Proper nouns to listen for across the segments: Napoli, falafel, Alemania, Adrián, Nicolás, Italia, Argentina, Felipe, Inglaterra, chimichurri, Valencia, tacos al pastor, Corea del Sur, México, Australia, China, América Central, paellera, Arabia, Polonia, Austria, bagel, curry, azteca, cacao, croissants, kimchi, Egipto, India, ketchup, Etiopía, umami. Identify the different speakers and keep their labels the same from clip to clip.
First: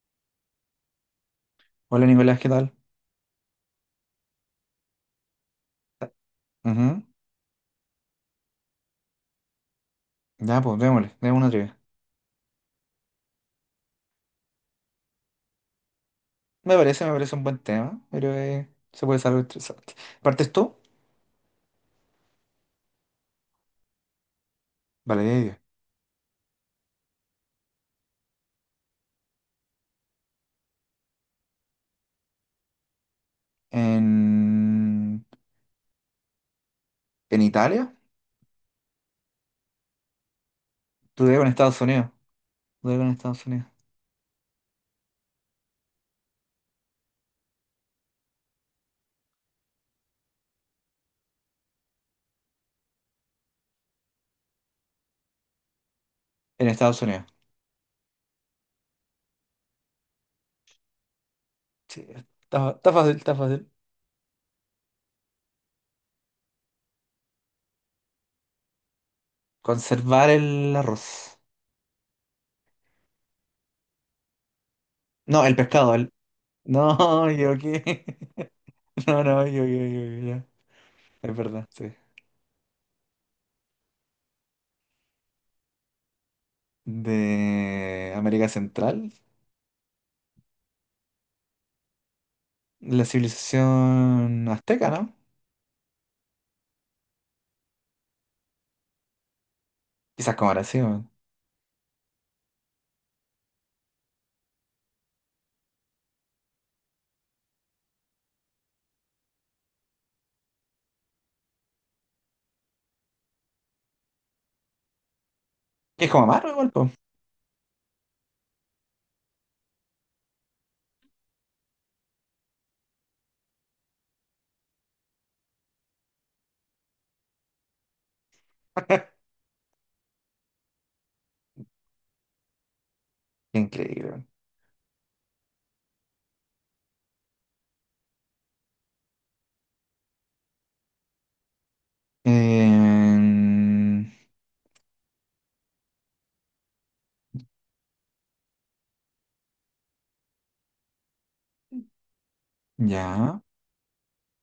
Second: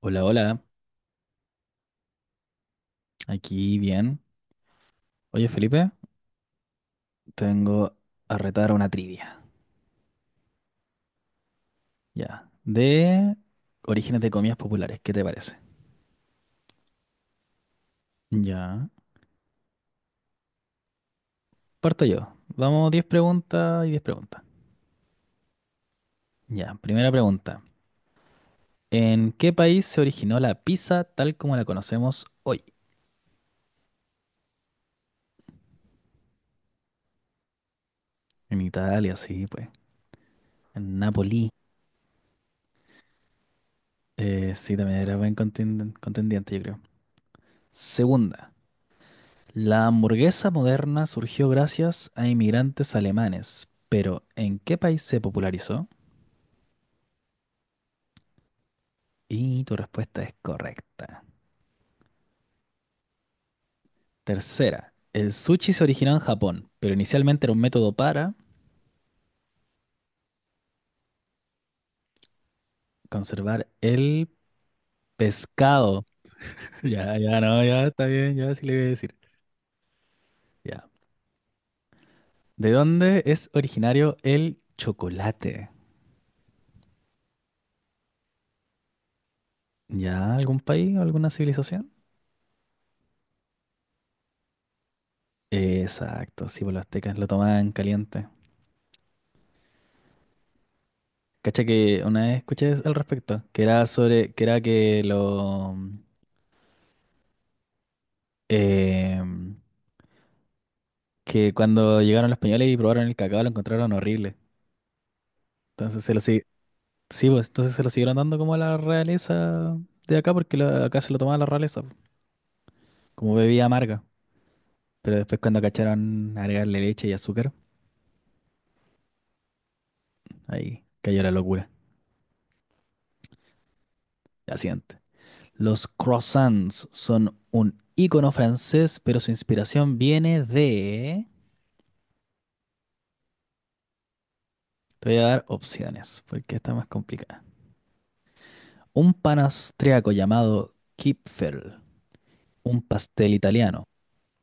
Speaker 1: Hola, hola,
Speaker 2: Hola Nicolás, ¿qué tal?
Speaker 1: aquí bien. Oye, Felipe,
Speaker 2: Ujú.
Speaker 1: tengo a retar una trivia,
Speaker 2: Ya, pues démosle, démosle una trivia.
Speaker 1: ya, de orígenes de comidas populares, ¿qué te parece?
Speaker 2: Me parece un buen tema, pero
Speaker 1: Ya,
Speaker 2: se puede saber interesante. ¿Partes tú?
Speaker 1: parto yo. Vamos, 10 preguntas y 10 preguntas.
Speaker 2: Vale, ya, ya.
Speaker 1: Ya, primera pregunta. ¿En qué país se originó la pizza tal como la conocemos hoy?
Speaker 2: En... ¿En Italia?
Speaker 1: En Italia, sí, pues. En
Speaker 2: Tú con
Speaker 1: Napoli.
Speaker 2: Estados Unidos. Tú con Estados Unidos.
Speaker 1: Sí, también era buen contendiente, yo creo. Segunda. La hamburguesa moderna surgió gracias a inmigrantes alemanes, pero ¿en qué país se popularizó?
Speaker 2: En Estados Unidos.
Speaker 1: Y tu respuesta es correcta.
Speaker 2: Sí, está, está fácil, está fácil.
Speaker 1: Tercera, el sushi se originó en Japón, pero inicialmente era un método para
Speaker 2: Conservar el arroz.
Speaker 1: conservar el
Speaker 2: No, el pescado.
Speaker 1: pescado.
Speaker 2: El...
Speaker 1: Ya,
Speaker 2: No,
Speaker 1: ya,
Speaker 2: yo
Speaker 1: no, ya
Speaker 2: qué.
Speaker 1: está bien, ya sí le voy a decir.
Speaker 2: No, no, yo, ya.
Speaker 1: Ya.
Speaker 2: Es verdad, sí.
Speaker 1: ¿De dónde es originario el chocolate?
Speaker 2: De América Central,
Speaker 1: ¿Ya algún país, o alguna civilización?
Speaker 2: la civilización azteca, ¿no?
Speaker 1: Exacto, sí, pues los aztecas lo tomaban caliente.
Speaker 2: Quizás como ahora sí, weón.
Speaker 1: Cacha que una vez escuché al respecto, que era sobre, que era que lo em, que cuando llegaron los españoles y probaron el cacao lo encontraron horrible. Entonces
Speaker 2: Que es
Speaker 1: se lo
Speaker 2: como
Speaker 1: sig-
Speaker 2: amargo igual, po.
Speaker 1: sí, pues entonces se lo siguieron dando como a la realeza de acá, porque la- acá se lo tomaba la realeza, pues, como bebida amarga. Pero después cuando cacharon agregarle leche y azúcar, ahí cayó la locura.
Speaker 2: Qué increíble, weón.
Speaker 1: La siguiente. Los croissants son un ícono francés, pero su inspiración viene de:
Speaker 2: Em,
Speaker 1: te voy a dar opciones, porque está más complicada. Un pan austriaco llamado Kipfel, un pastel
Speaker 2: ya.
Speaker 1: italiano,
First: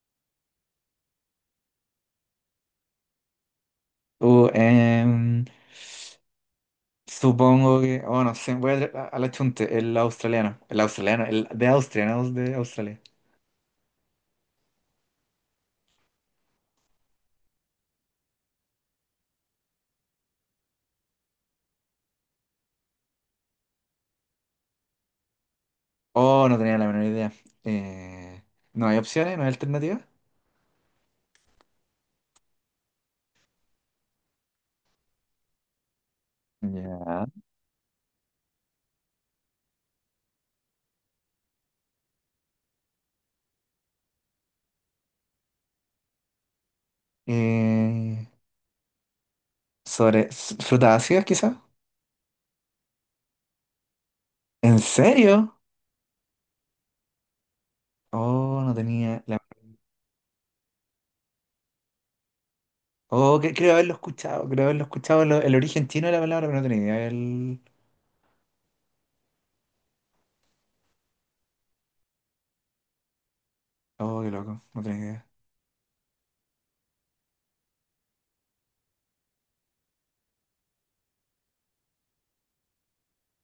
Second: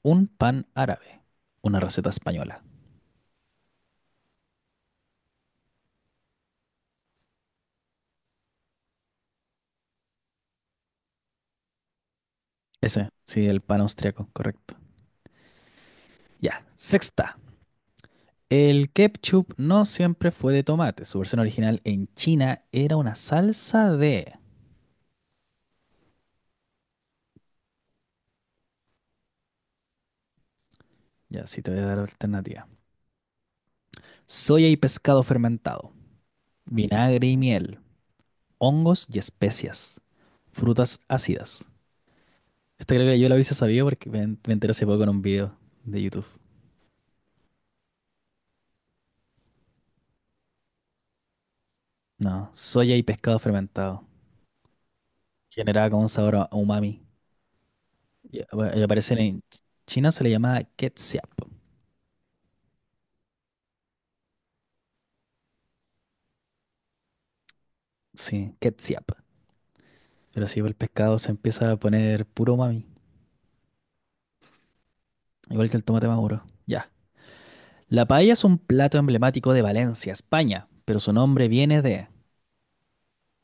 Speaker 1: un pan árabe, una receta española.
Speaker 2: Uh, em, supongo que. Oh, no sé. Voy a la chunte. El australiano. El australiano. El de Austria, no es de Australia.
Speaker 1: Ese, sí, el pan austriaco, correcto. Ya, sexta. El ketchup no siempre fue de tomate. Su versión original en China era una salsa de:
Speaker 2: Oh, no tenía la menor idea. Eh, no hay opciones, no hay alternativas.
Speaker 1: ya, sí, te voy a dar alternativa. Soya y pescado fermentado,
Speaker 2: Ya.
Speaker 1: vinagre y miel, hongos y especias, frutas ácidas. Esta creo que yo la hubiese sabido porque me enteré hace poco en un video de YouTube.
Speaker 2: Eh, sobre s- frutas ácidas, quizás.
Speaker 1: No, soya y pescado fermentado.
Speaker 2: ¿En serio?
Speaker 1: Generaba como un sabor a umami. Y,
Speaker 2: Oh, no
Speaker 1: bueno, y aparece
Speaker 2: tenía la...
Speaker 1: en China, se le llama ketchup.
Speaker 2: Oh, que- creo haberlo escuchado lo- el origen chino de la palabra, pero no tenía idea. El...
Speaker 1: Sí, ketchup. Pero sí, el pescado se empieza a poner puro umami.
Speaker 2: Oh, qué loco, no tenía idea.
Speaker 1: Igual que el tomate maduro. Ya. La paella es un plato emblemático de Valencia, España. Pero su nombre viene de:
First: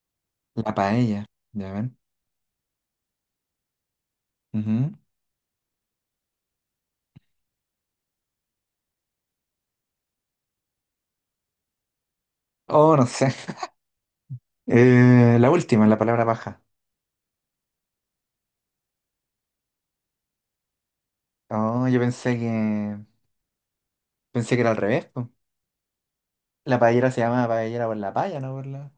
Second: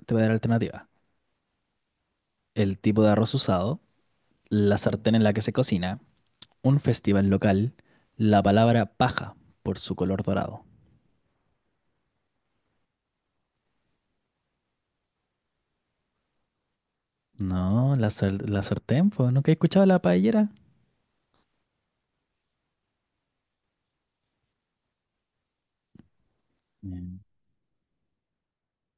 Speaker 1: te voy a dar
Speaker 2: La
Speaker 1: alternativa.
Speaker 2: paella, ya ven.
Speaker 1: El tipo de arroz usado, la
Speaker 2: Ujú.
Speaker 1: sartén en la que se cocina, un festival local, la palabra paja por su color dorado.
Speaker 2: Oh, no sé. La última, la palabra paja.
Speaker 1: No, la, la sartén, pues, ¿nunca he escuchado la paellera?
Speaker 2: Oh, yo pensé que era al revés, po. La paellera
Speaker 1: Mm.
Speaker 2: se llama paellera por la paya, no por la.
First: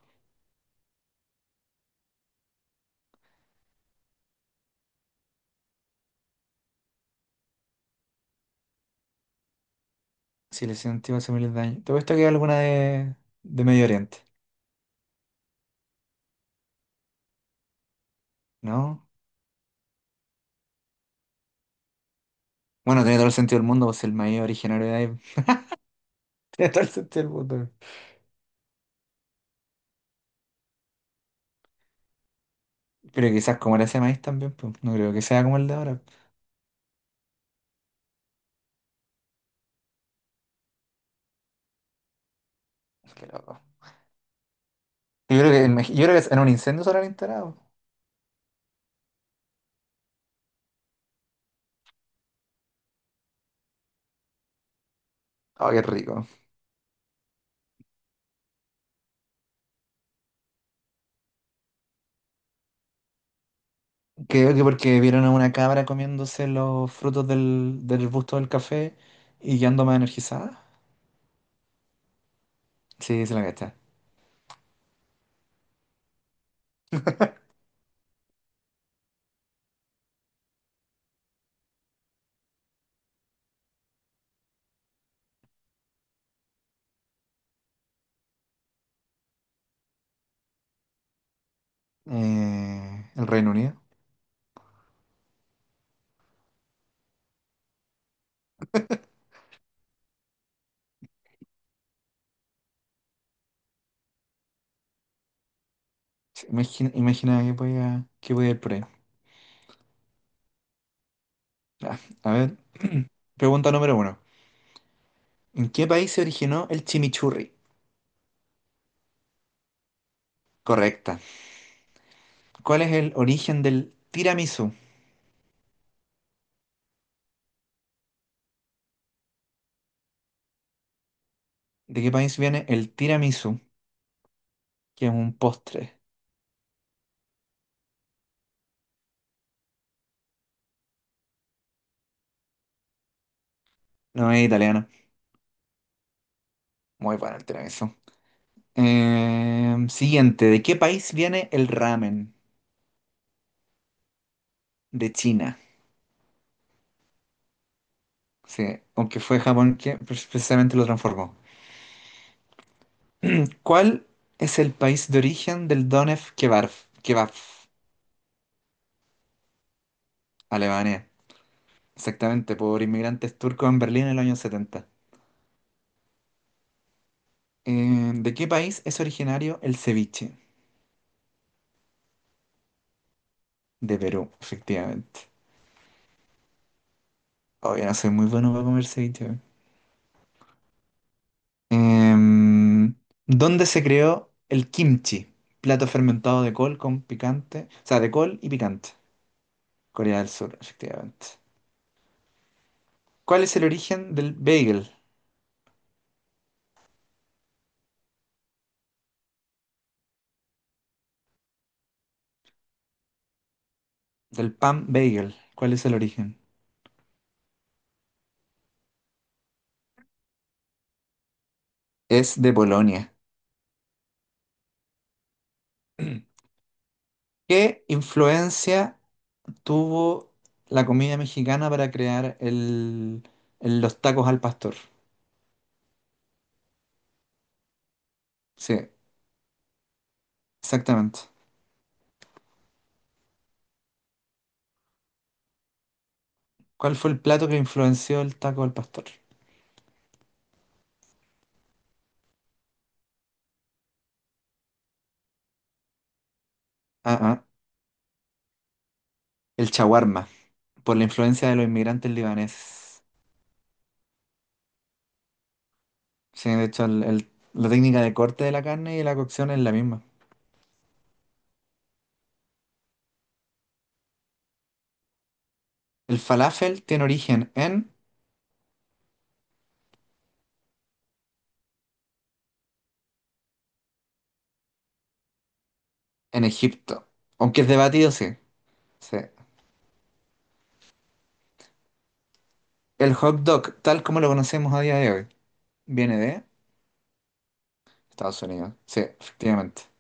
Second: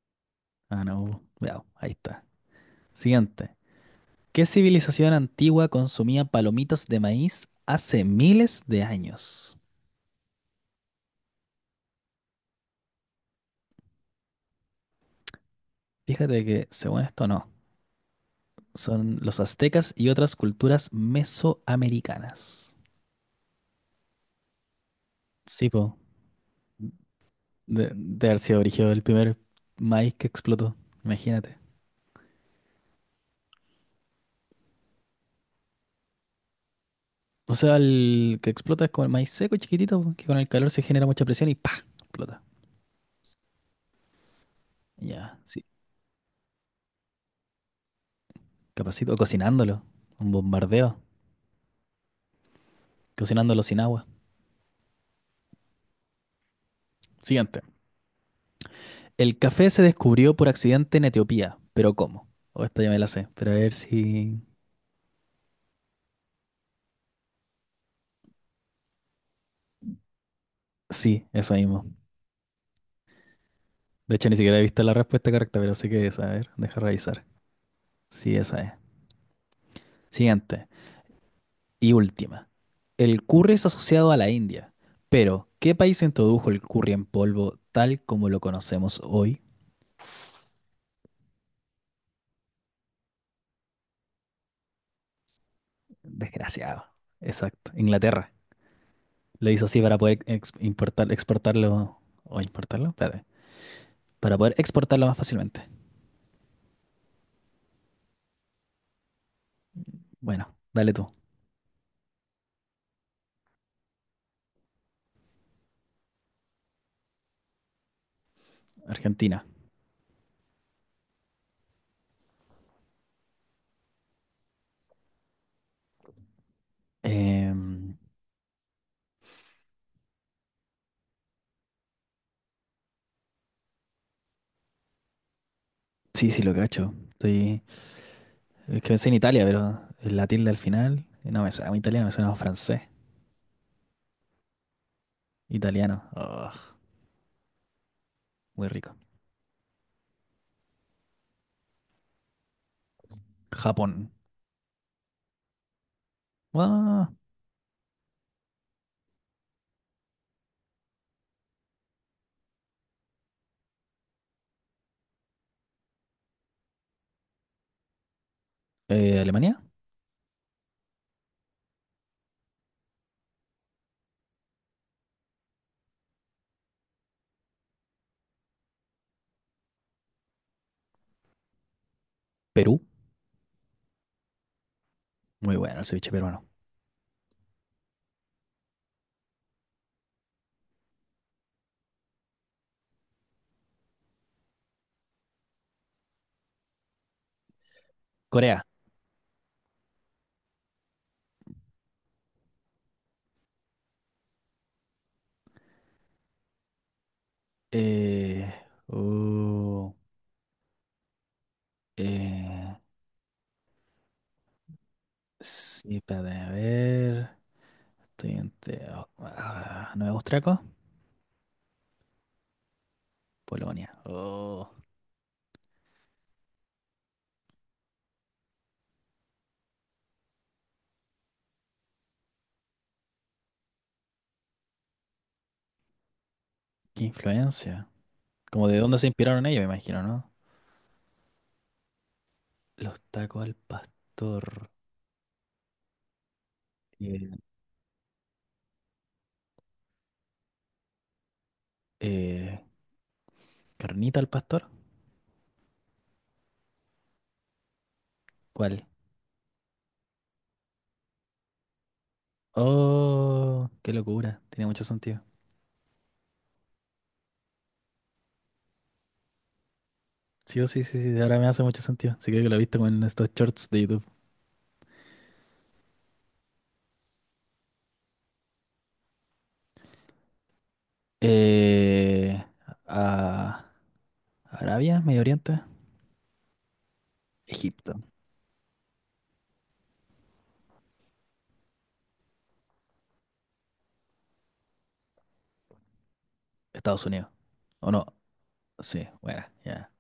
Speaker 1: Ah, no, cuidado, ahí está. Siguiente. ¿Qué civilización antigua consumía palomitas de maíz hace miles de años?
Speaker 2: Si le sentí hace miles de años. ¿Te puesto que hay alguna de Medio Oriente?
Speaker 1: Fíjate que, según esto, no.
Speaker 2: ¿No?
Speaker 1: Son los aztecas y otras culturas mesoamericanas.
Speaker 2: Bueno, tiene todo el sentido del mundo, pues el maíz originario de ahí.
Speaker 1: Sí, po.
Speaker 2: Tiene todo el sentido del mundo.
Speaker 1: De haber sido brígido el primer maíz que explotó. Imagínate.
Speaker 2: Pero quizás como era ese maíz también, pues no creo que sea como el de ahora.
Speaker 1: O sea, el que explota es como el maíz seco, chiquitito, po, que con el calor se genera mucha presión y ¡pa! Explota.
Speaker 2: Qué loco.
Speaker 1: Ya,
Speaker 2: Yo creo
Speaker 1: sí.
Speaker 2: que, en Mex- yo creo que en un incendio se habrán instalado.
Speaker 1: Capacito. O cocinándolo. Un bombardeo. Cocinándolo sin agua.
Speaker 2: Oh, qué rico.
Speaker 1: Siguiente. El café se descubrió por accidente en Etiopía. ¿Pero cómo? O esta ya me la sé. Pero a ver si.
Speaker 2: Creo que porque vieron a una cabra comiéndose los frutos del, del arbusto del café y quedando más energizada.
Speaker 1: Sí, eso mismo.
Speaker 2: Sí, se la cacha.
Speaker 1: De hecho, ni siquiera he visto la respuesta correcta, pero sé que es. A ver, deja revisar. Sí, esa es. Siguiente. Y última, el curry es asociado a la India, pero ¿qué país introdujo el curry en polvo tal como lo conocemos hoy?
Speaker 2: El Reino Unido.
Speaker 1: Desgraciado. Exacto, Inglaterra. Lo hizo así para poder importar, exportarlo o importarlo, espérate, para poder exportarlo más fácilmente.
Speaker 2: Sí, imagina, imagina que podía ir por ahí.
Speaker 1: Bueno, dale tú,
Speaker 2: Ya, a ver. Pregunta número 1. ¿En qué país se originó el chimichurri?
Speaker 1: Argentina.
Speaker 2: Correcta. ¿Cuál es el origen del tiramisú?
Speaker 1: Em,
Speaker 2: ¿De qué país viene el tiramisú? Que es un postre.
Speaker 1: sí, sí, lo cacho. Es que pensé en Italia, pero la tilde al final no me suena a italiano, me suena a francés.
Speaker 2: No es italiano.
Speaker 1: Italiano. Ugh,
Speaker 2: Muy bueno el tiramisú.
Speaker 1: muy rico.
Speaker 2: Siguiente, ¿de qué país viene el ramen?
Speaker 1: Japón.
Speaker 2: De China.
Speaker 1: Ah.
Speaker 2: Sí, aunque fue Japón que pre- precisamente lo transformó. ¿Cuál es el país de origen del Donef Kebab? Kebab,
Speaker 1: Alemania.
Speaker 2: Alemania. Exactamente, por inmigrantes turcos en Berlín en los años 70. ¿De qué país es originario el ceviche?
Speaker 1: Perú,
Speaker 2: De Perú, efectivamente.
Speaker 1: muy bueno el ceviche peruano.
Speaker 2: Oye, no soy muy bueno para comer ceviche. Em, ¿Dónde se creó el kimchi? Plato fermentado de col con picante, o sea, de col y
Speaker 1: Corea,
Speaker 2: picante. Corea del Sur, efectivamente. ¿Cuál es el origen del bagel,
Speaker 1: eh, uh, eh,
Speaker 2: del pan bagel? ¿Cuál es el
Speaker 1: sí, espérate,
Speaker 2: origen?
Speaker 1: a ver, estoy entre, oh, ah, Nueva Austriaco,
Speaker 2: Es de Polonia.
Speaker 1: Polonia. Oh,
Speaker 2: ¿Qué influencia tuvo la comida mexicana para crear el- los tacos al pastor?
Speaker 1: qué influencia. Como de
Speaker 2: Sí,
Speaker 1: dónde se inspiraron ellos, me imagino, ¿no?
Speaker 2: exactamente.
Speaker 1: Los tacos al pastor.
Speaker 2: ¿Cuál fue el
Speaker 1: eh,
Speaker 2: plato que influenció el taco al pastor?
Speaker 1: eh, ¿Carnita al pastor?
Speaker 2: Ah, ah,
Speaker 1: ¿Cuál?
Speaker 2: el shawarma. Por la influencia de los inmigrantes libaneses.
Speaker 1: Oh, qué locura, tiene mucho sentido.
Speaker 2: Sí, de hecho, el- la técnica de corte de la carne y la cocción es la misma.
Speaker 1: Sí, oh, sí, sí, sí, ahora me hace mucho sentido. Sí, creo que lo he visto con estos shorts de YouTube.
Speaker 2: El falafel tiene origen
Speaker 1: Eh, a Arabia, Medio Oriente,
Speaker 2: en Egipto, aunque es
Speaker 1: Egipto,
Speaker 2: debatido, sí. Sí. El hot dog, tal como lo conocemos a día de hoy, viene de
Speaker 1: Estados Unidos. ¿O no?
Speaker 2: Estados Unidos. Sí,
Speaker 1: Sí, bueno,
Speaker 2: efectivamente.
Speaker 1: ya.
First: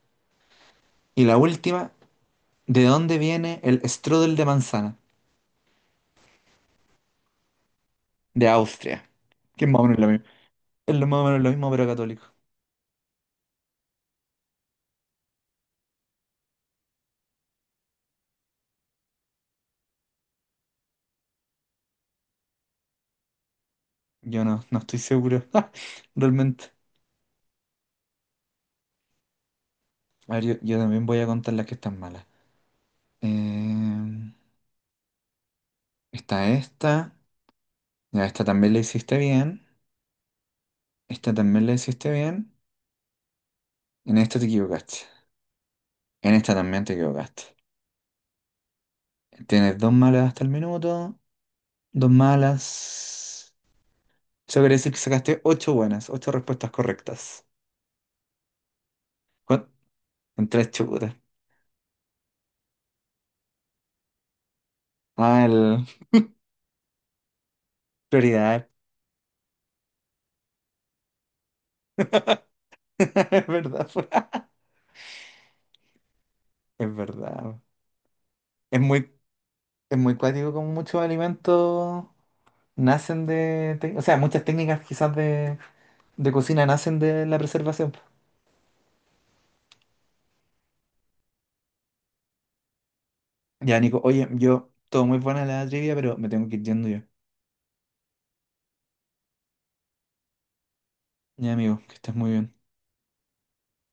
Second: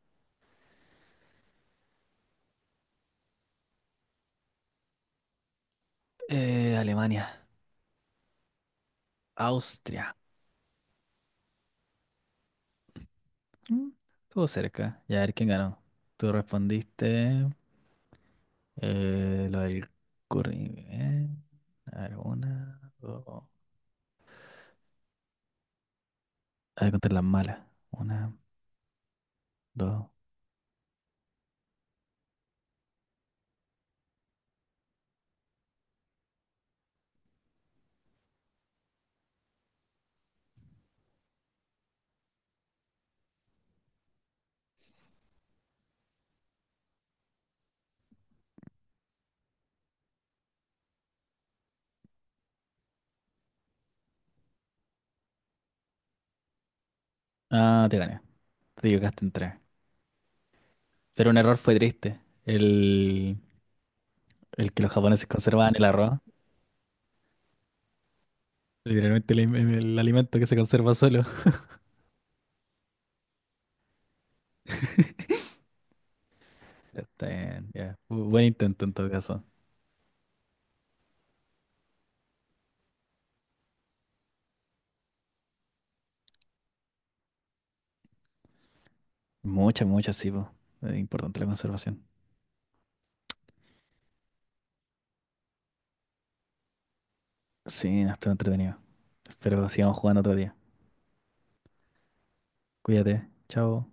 Speaker 2: Y la última, ¿de dónde viene el strudel de manzana?
Speaker 1: Alemania,
Speaker 2: De Austria. Que es más o menos lo
Speaker 1: Austria.
Speaker 2: mismo. Es lo más o menos lo mismo, pero católico.
Speaker 1: Mm, Estuvo cerca. Ya, a ver quién ganó. Tú respondiste lo del curry. A ver, una, dos.
Speaker 2: Yo no, no estoy seguro. Realmente.
Speaker 1: A ver, contar las malas. Una, dos.
Speaker 2: A ver, yo también voy a contar las que están malas. Em, está esta. Ya, esta también la hiciste bien. Esta también la hiciste bien. En esta te equivocaste. En esta también te equivocaste. Tienes 2 malas hasta el minuto. 2 malas. Eso quiere decir que sacaste 8 buenas, 8 respuestas correctas.
Speaker 1: Ah, te gané. Te equivocaste en tres.
Speaker 2: ¿Cuán-? En 3 chutas.
Speaker 1: Pero un error fue triste. El que los japoneses
Speaker 2: Ah,
Speaker 1: conservaban el
Speaker 2: el...
Speaker 1: arroz.
Speaker 2: prioridad.
Speaker 1: Literalmente el alimento que se conserva solo.
Speaker 2: Es verdad, po. Es
Speaker 1: Está
Speaker 2: verdad.
Speaker 1: bien, ya. Buen
Speaker 2: Es
Speaker 1: intento en todo
Speaker 2: muy,
Speaker 1: caso.
Speaker 2: es muy cuático como muchos alimentos nacen de... tec- O sea, muchas técnicas quizás de cocina nacen de la preservación, po.
Speaker 1: Muchas, muchas, sí, po. Es importante la conservación.
Speaker 2: Ya, Nico, oye, yo, todo muy buena la trivia, pero me tengo que ir yendo yo.
Speaker 1: Sí, no, estuvo entretenido. Espero sigamos jugando otro día.
Speaker 2: Ya, amigo, que estés muy bien.
Speaker 1: Cuídate. Chao.